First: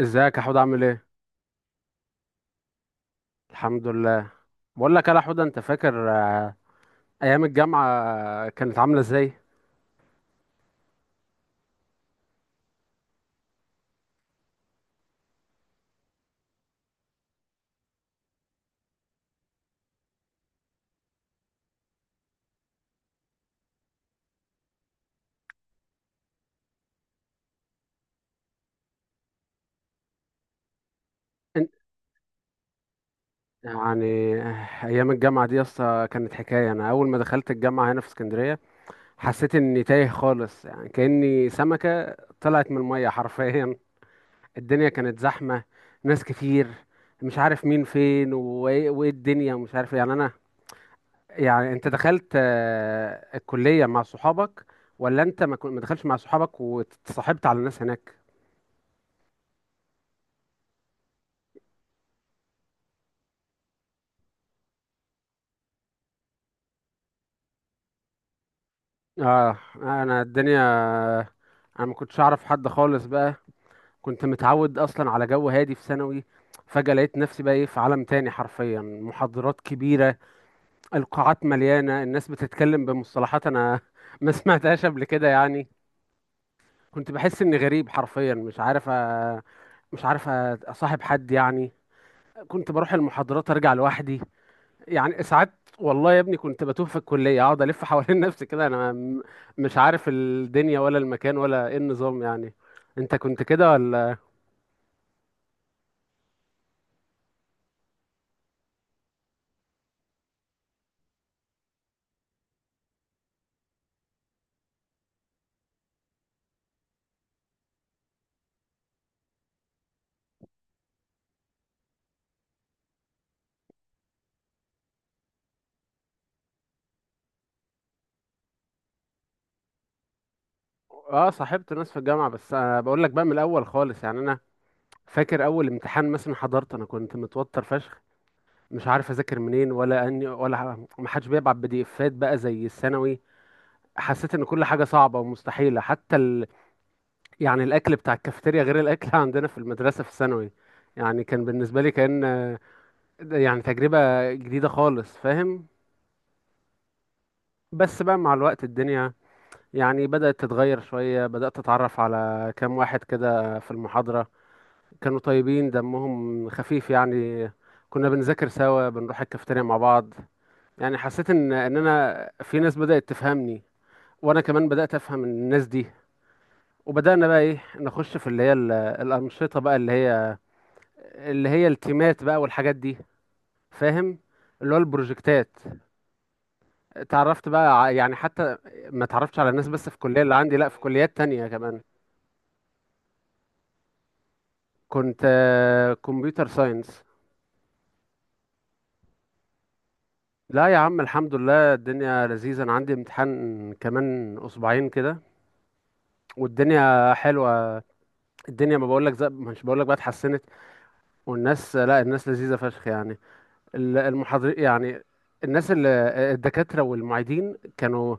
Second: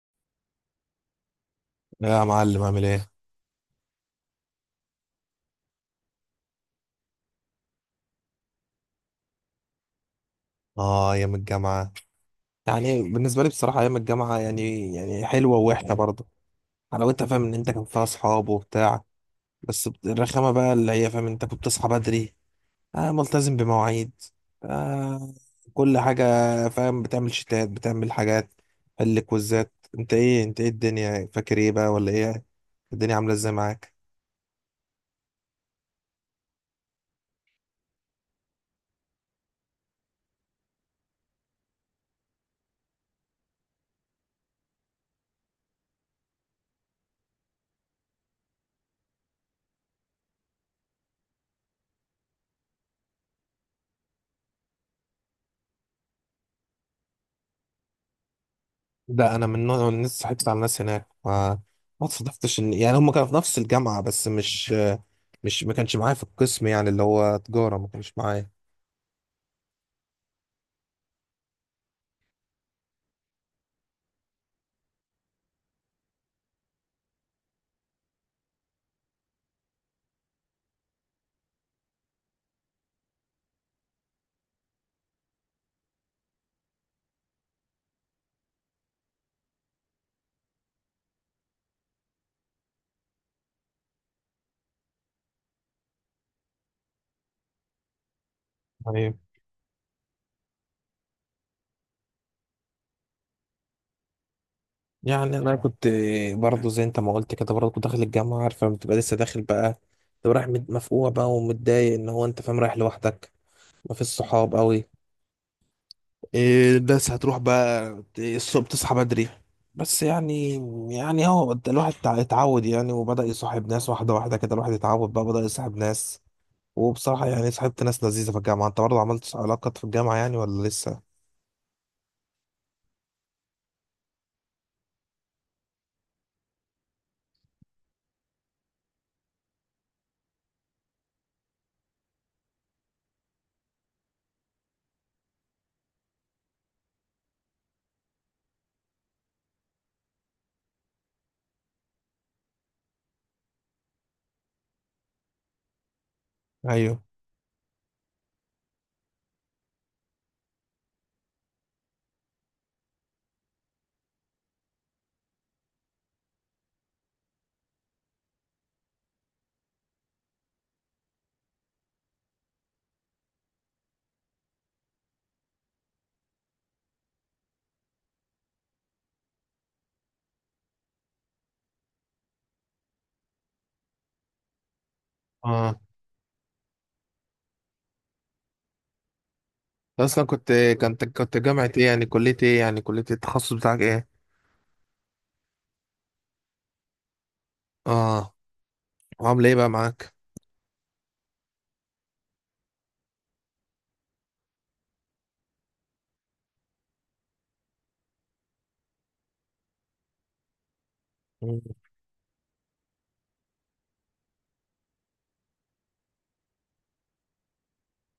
ازيك يا حوده، عامل ايه؟ يا معلم عامل ايه؟ الحمد لله. بقول لك يا حوده، انت فاكر ايام الجامعه كانت عامله ازاي؟ اه ايام الجامعة. بالنسبة لي بصراحة ايام الجامعة يعني حلوة ووحشة برضه. حلاوتها فاهم ان انت كان فيها اصحاب وبتاع، بس الرخامة بقى اللي هي فاهم انت كنت بتصحى بدري، آه ملتزم بمواعيد، آه كل حاجة. فاهم بتعمل شتات بتعمل حاجات، حل كويزات. انت ايه، انت ايه الدنيا فاكر ايه انت. بقى ولا ايه، الدنيا عاملة ازاي معاك؟ يعني ايام الجامعه دي اصلا كانت حكايه. انا اول ما دخلت الجامعه هنا في اسكندريه حسيت اني تايه خالص، يعني كاني سمكه طلعت من الميه حرفيا. الدنيا كانت زحمه، ناس كتير، مش عارف مين فين وايه وإيه الدنيا ومش عارف إيه. يعني انا، يعني انت دخلت الكلية مع صحابك ولا انت ما دخلتش مع صحابك واتصاحبت على الناس هناك؟ ده انا من نوع الناس صاحبت على الناس هناك، ما صادفتش ان يعني هم كانوا في نفس الجامعه بس مش ما كانش معايا في القسم، يعني اللي هو تجاره ما كانش معايا. اه، انا الدنيا، انا ما كنتش اعرف حد خالص بقى. كنت متعود اصلا على جو هادي في ثانوي، فجأة لقيت نفسي بقى ايه في عالم تاني حرفيا. محاضرات كبيرة، القاعات مليانة، الناس بتتكلم بمصطلحات انا ما سمعتهاش قبل كده يعني. كنت بحس اني غريب حرفيا، مش عارف مش عارف اصاحب حد يعني. كنت بروح المحاضرات ارجع لوحدي. يعني ساعات والله يا ابني كنت بتوه في الكلية، اقعد الف حوالين نفسي كده، انا طيب، مش عارف الدنيا ولا المكان ولا ايه النظام يعني. انت كنت كده ولا؟ يعني انا كنت برضو زي انت ما قلت كده، برضو كنت داخل الجامعه عارف لما بتبقى لسه داخل بقى، تبقى رايح مفقوع بقى ومتضايق ان هو انت فاهم رايح لوحدك، ما فيش صحاب قوي، إيه بس هتروح بقى الصبح تصحى بدري. بس يعني هو الواحد اتعود يعني وبدأ يصاحب ناس واحدة واحدة كده، الواحد اتعود بقى بدأ يصاحب ناس. وبصراحة يعني صاحبت ناس لذيذة في الجامعة. انت برضه عملت علاقات في الجامعة يعني ولا لسه؟ اه، صاحبت ناس في الجامعة، بس انا بقول لك بقى من الاول خالص يعني. انا فاكر اول امتحان مثلا حضرت، انا كنت متوتر فشخ، مش عارف اذاكر منين ولا اني ولا ما حدش بيبعت بي دي افات بقى زي الثانوي. حسيت ان كل حاجة صعبة ومستحيلة، حتى يعني الاكل بتاع الكافيتيريا غير الاكل عندنا في المدرسة في الثانوي. يعني كان بالنسبة لي كأن ده يعني تجربة جديدة خالص، فاهم؟ ايوه. بس بقى مع الوقت الدنيا يعني بدأت تتغير شوية، بدأت أتعرف على كام واحد كده في المحاضرة، كانوا طيبين دمهم خفيف يعني. كنا بنذاكر سوا، بنروح الكافيتيريا مع بعض. يعني حسيت إن أنا في ناس بدأت تفهمني، وأنا كمان بدأت أفهم الناس دي. وبدأنا بقى إيه نخش في اللي هي الأنشطة بقى، اللي هي التيمات بقى والحاجات دي، فاهم؟ اللي هو البروجكتات. اه اتعرفت بقى يعني حتى ما اتعرفتش على الناس بس في الكلية اصلا اللي كنت، عندي، لا، في كنت كليات كنت تانية جامعة كمان. ايه يعني، كلية ايه يعني، كلية التخصص بتاعك ايه؟ كنت كمبيوتر ساينس. اه وعامله ايه بقى معاك؟ لا يا عم، الحمد لله الدنيا لذيذة. انا عندي امتحان كمان اسبوعين كده، والدنيا حلوة. الدنيا، ما بقولك زي، مش بقولك بقى اتحسنت؟ مم. والناس، لا، الناس لذيذة فشخ يعني. المحاضر يعني، الناس اللي الدكاترة والمعيدين كانوا،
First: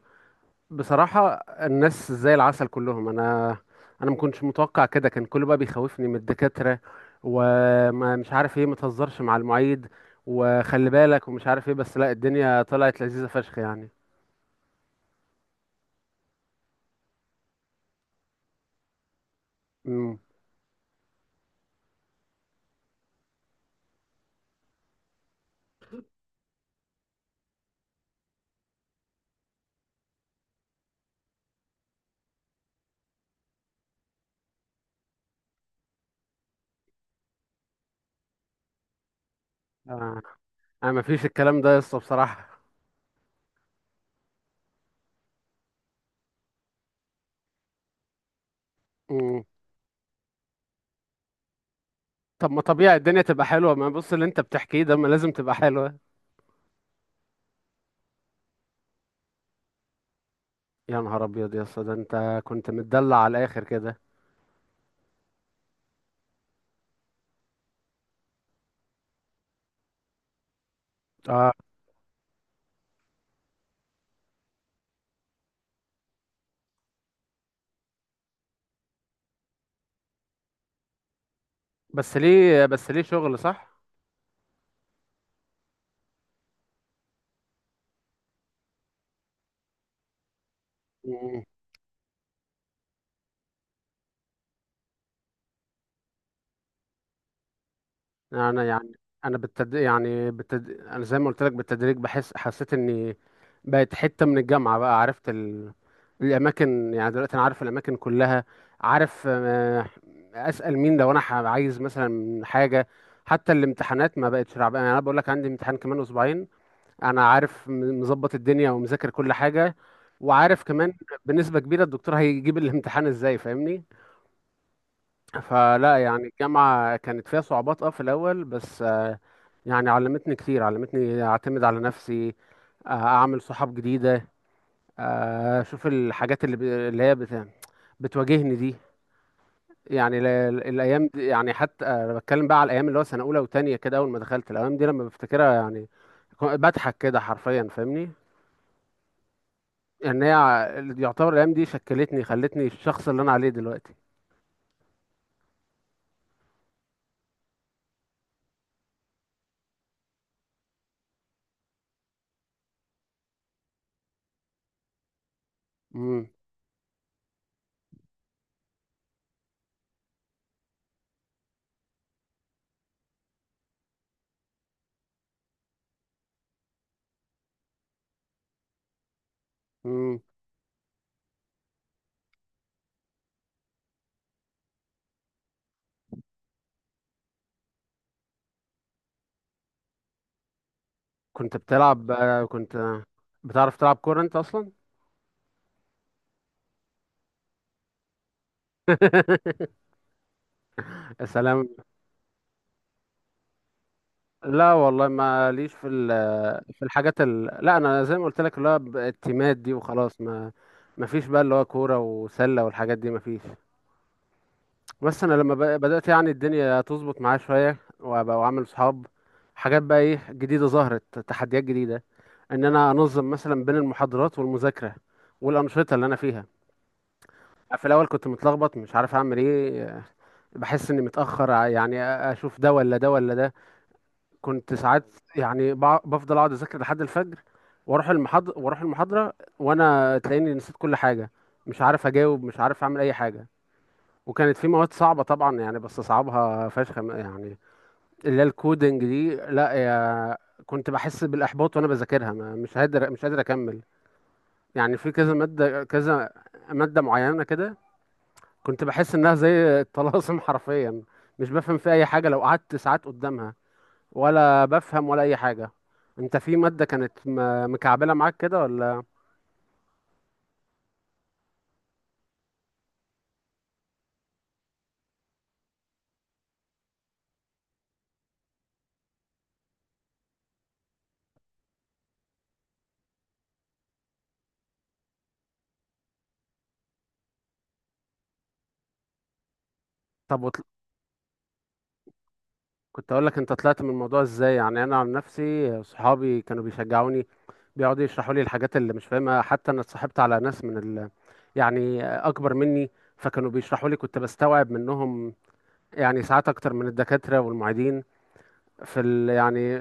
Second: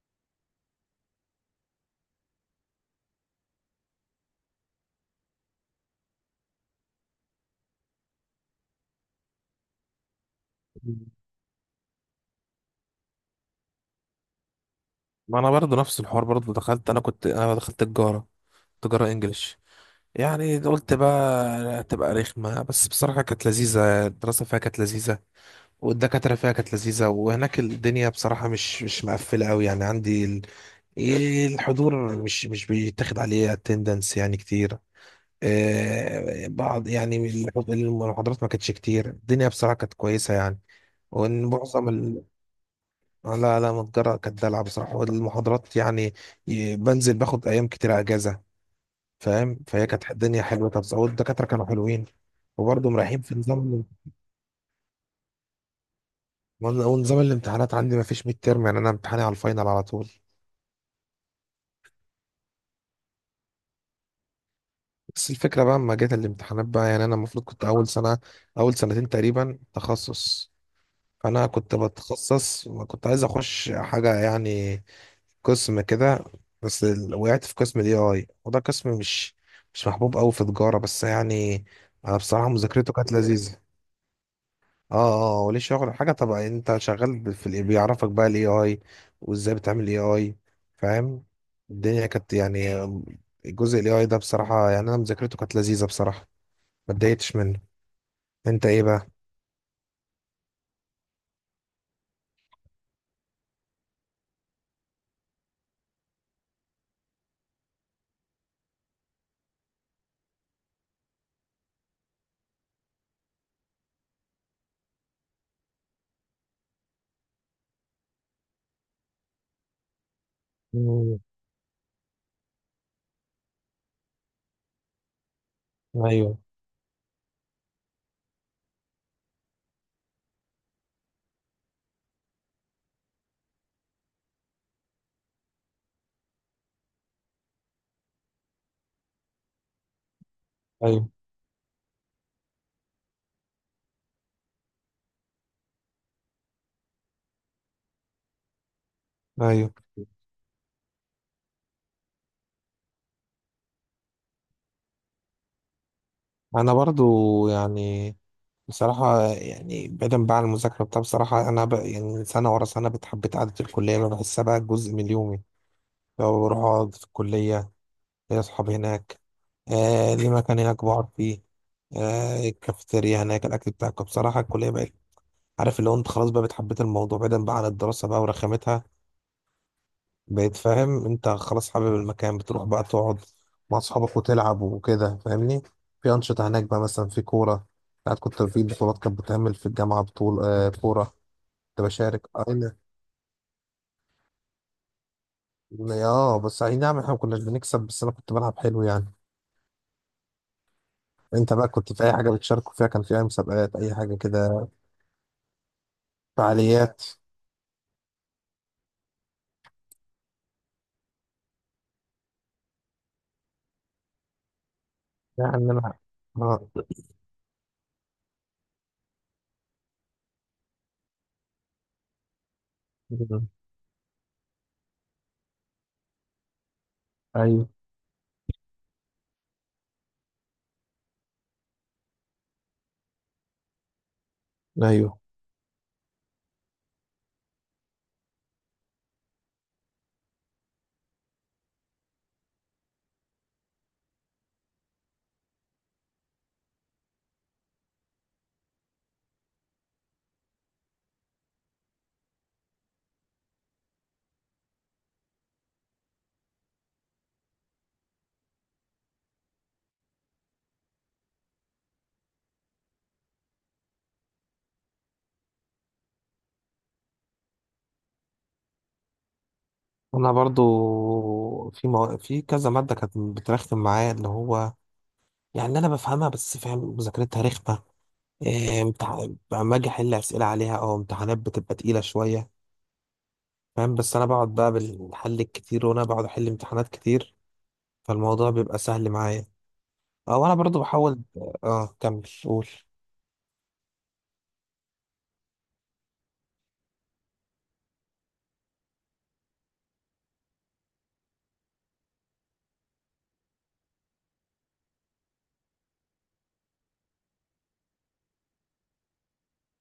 بصراحة، الناس زي العسل كلهم. أنا ما كنتش متوقع كده. كان كله بقى بيخوفني من الدكاترة، وما مش عارف إيه، ما تهزرش مع المعيد وخلي بالك ومش عارف إيه. بس لا، الدنيا طلعت لذيذة فشخ يعني. ما انا برضه نفس الحوار، برضه دخلت، انا دخلت تجارة، تجارة انجليش. امم. يعني قلت بقى هتبقى رخمة بس بصراحة كانت لذيذة، الدراسة فيها كانت لذيذة والدكاترة فيها كانت لذيذة. وهناك الدنيا بصراحة مش مقفلة أوي يعني، عندي ال... الحضور مش بيتاخد عليه اتندنس يعني كتير، بعض يعني المحاضرات ما كانتش كتير. الدنيا بصراحة كانت آه. كويسة يعني، أنا ما فيش وان الكلام ده معظم لسه ال... بصراحة. لا لا متجرة كانت دلع بصراحة. والمحاضرات يعني، بنزل باخد أيام كتير أجازة. امم. فاهم، فهي كانت الدنيا حلوة. طب والدكاترة كانوا حلوين طب ما وبرضه طبيعي مريحين الدنيا في تبقى حلوة. نظام. ما بص اللي أنت بتحكيه ده ما لازم تبقى حلوة. ونظام الامتحانات عندي ما فيش ميد تيرم، يعني أنا امتحاني على الفاينل على طول. يا نهار أبيض يا اسطى، ده أنت كنت متدلع على الآخر كده. بس الفكرة بقى لما جت الامتحانات بقى، يعني أنا المفروض كنت أول سنة، أول سنتين تقريبا تخصص. فأنا آه، كنت بتخصص وكنت عايز أخش حاجة يعني، قسم كده. بس وقعت في قسم ال AI، وده قسم مش محبوب أوي في تجارة، بس يعني بس أنا بصراحة ليه بس مذاكرته ليه كانت شغل لذيذة. صح؟ اه، اه وليه شغل حاجة طبعا. أنت شغال في ال بيعرفك بقى ال AI وإزاي بتعمل AI، فاهم. الدنيا كانت يعني، جزء ال AI ده بصراحة يعني أنا مذاكرته كانت لذيذة بصراحة، ما اتضايقتش منه. انا انت ايه يعني، بقى؟ انا يعني انا زي ما قلت لك بالتدريج حسيت اني بقت حته من الجامعه بقى. عرفت الاماكن. يعني دلوقتي انا عارف الاماكن كلها، عارف اسال مين لو انا عايز مثلا حاجه. حتى الامتحانات ما بقتش رعب يعني. انا بقول لك عندي امتحان كمان اسبوعين، انا عارف مظبط الدنيا ومذاكر كل حاجه. وعارف كمان مم. بنسبه كبيره الدكتور هيجيب الامتحان ازاي، فاهمني؟ فلا يعني ايوه، الجامعة كانت فيها صعوبات، في الأول بس، يعني علمتني كتير، علمتني أعتمد على نفسي، أعمل صحاب جديدة، أشوف الحاجات اللي اللي هي بتواجهني دي. يعني الأيام ايوه، دي، يعني حتى أنا بتكلم بقى على الأيام اللي هو سنة أولى وتانية كده، أول ما دخلت. الأيام دي لما بفتكرها يعني بضحك كده حرفيا، فاهمني؟ ايوه. إن هي ع- يعتبر الأيام دي شكلتني، خلتني الشخص اللي أنا عليه دلوقتي. انا برضو يعني بصراحة، يعني بعيدا بقى عن المذاكرة بتاع، بصراحة أنا بقى يعني سنة ورا سنة بتحبيت قعدة الكلية، أنا بحسها بقى جزء من يومي. امم. لو بروح أقعد في الكلية، ليا أصحابي هناك، آه ليه مكان هناك بقعد فيه، آه الكافيتيريا هناك الأكل بتاعك. بصراحة الكلية بقت، عارف اللي هو أنت خلاص بقى بتحبيت الموضوع بعيدا بقى عن الدراسة بقى ورخامتها. امم. بقيت فاهم انت خلاص حابب المكان، بتروح بقى تقعد مع اصحابك وتلعب وكده فاهمني. في انشطه هناك بقى، مثلا في كوره، ساعات كنت في بطولات كانت بتعمل في الجامعه بطول آه كوره. كنت كنت بتلعب؟ بشارك اه كنت بتعرف تلعب كورة انت اصلا؟ اه. بس اي نعم احنا ما كناش بنكسب بس انا كنت بلعب حلو يعني. يا انت بقى سلام. كنت في اي حاجه بتشاركوا فيها، كان في اي مسابقات اي حاجه كده، لا والله ما ليش في في فعاليات الحاجات لا انا زي ما قلت لك اللي هو التيمات دي وخلاص. ما فيش بقى اللي هو كورة وسلة والحاجات دي، ما فيش. بس انا لما يعني؟ انا بدأت يعني اه، الدنيا تظبط معايا شوية، وابقى وعامل صحاب، حاجات بقى ايه جديدة، ظهرت تحديات جديدة. ان انا انظم مثلا بين المحاضرات والمذاكرة والأنشطة اللي انا فيها. ايوه، في الاول كنت متلخبط، مش عارف اعمل ايه، بحس اني متاخر يعني اشوف ده ولا ده ولا ده. كنت ساعات ايوه. يعني بفضل اقعد اذاكر لحد الفجر، واروح المحاضره، وانا تلاقيني نسيت كل حاجه، مش عارف اجاوب، مش عارف اعمل اي حاجه. وكانت في مواد صعبه طبعا يعني بستصعبها فشخ يعني، اللي هي الكودنج دي، لا يا. كنت بحس بالاحباط وانا بذاكرها، مش قادر اكمل. يعني في كذا ماده، كذا ماده معينه كده، كنت بحس انها زي الطلاسم حرفيا. مش بفهم في اي حاجه لو قعدت ساعات قدامها، ولا بفهم ولا اي حاجه. انت في ماده كانت مكعبله معاك كده ولا؟ انا برضو في في كذا ماده كانت بترخم معايا، اللي هو يعني انا بفهمها بس فاهم مذاكرتها رخمه، لما اجي احل اسئله عليها او امتحانات بتبقى تقيله شويه فاهم. بس انا بقعد بقى بالحل الكتير، وانا بقعد احل امتحانات كتير فالموضوع بيبقى سهل معايا. طب او انا برضو بحاول، اه كمل قول. كنت اقول لك انت طلعت من الموضوع ازاي؟ يعني انا عن نفسي، صحابي كانوا بيشجعوني، بيقعدوا يشرحوا لي الحاجات اللي مش فاهمها. حتى انا اتصاحبت على ناس من يعني اكبر مني، فكانوا بيشرحوا لي، كنت بستوعب منهم يعني ساعات اكتر من الدكاتره والمعيدين يعني.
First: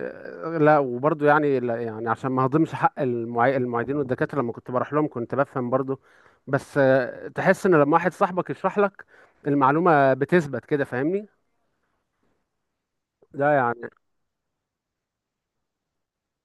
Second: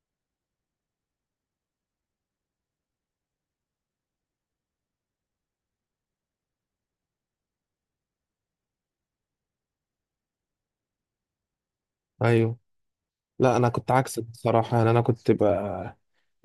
لا وبرضه يعني لا، يعني عشان ما هضمش حق المعيدين والدكاترة، لما كنت بروح لهم كنت بفهم برضه، بس تحس ان لما واحد صاحبك يشرح لك المعلومة بتثبت كده، فاهمني؟ ايوه. ده لا انا يعني. كنت عكسك بصراحه، يعني انا كنت بقى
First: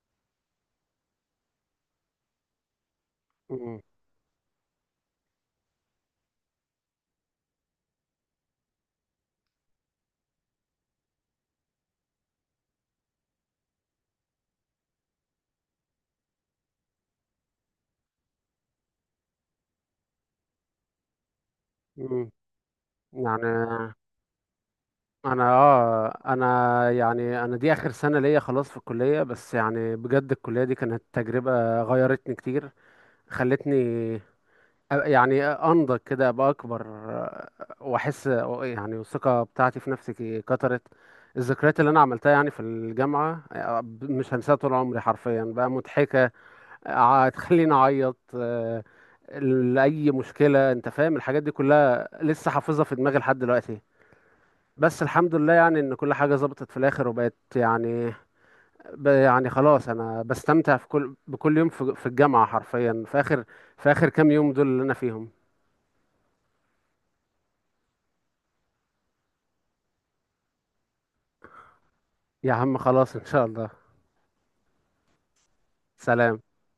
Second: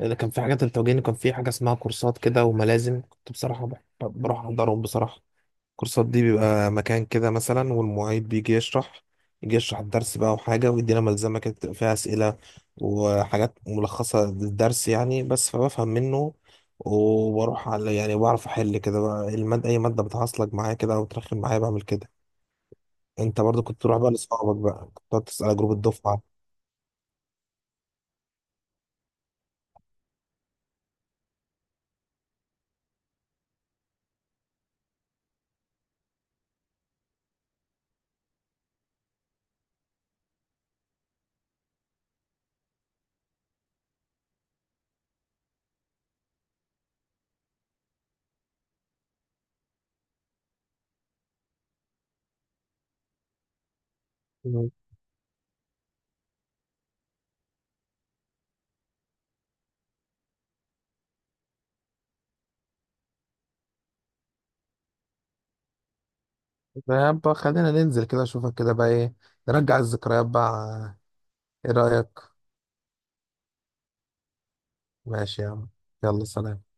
اذا كان في حاجات التوجيهي كان في حاجه اسمها كورسات كده وملازم، كنت بصراحه مم. بروح احضرهم بصراحه. الكورسات دي بيبقى مكان كده مثلا، والمعيد بيجي يشرح، يجي يشرح الدرس بقى وحاجة، ويدينا ملزمة كده بتبقى فيها أسئلة وحاجات ملخصة للدرس يعني. بس فبفهم منه، وبروح على يعني بعرف أحل كده بقى المادة، أي مادة بتعصلك معايا كده أو بترخم معايا بعمل كده. مم. أنت يعني برضو كنت تروح بقى لأصحابك بقى، كنت تقعد انا تسأل على جروب اه الدفعة؟ انا يعني انا دي اخر سنة ليا خلاص في الكلية. بس يعني بجد الكلية دي كانت تجربة غيرتني كتير، خلتني يعني انضج كده، ابقى اكبر، واحس يعني الثقه بتاعتي في نفسي كترت. الذكريات اللي انا عملتها يعني في الجامعه مش هنساها طول عمري حرفيا، بقى مضحكه تخليني اعيط، لاي مشكله، انت فاهم؟ الحاجات دي كلها لسه حافظها في دماغي لحد دلوقتي. مم. بس الحمد لله يعني ان كل حاجه ظبطت في الاخر وبقت يعني، يعني خلاص انا بستمتع في بكل يوم في الجامعه حرفيا. في اخر، كام يوم دول اللي انا فيهم. طب خلينا ننزل كده اشوفك كده بقى، ايه نرجع الذكريات بقى، ايه رأيك؟ يا عم خلاص ان شاء الله. ماشي يا عم، يلا سلام. سلام.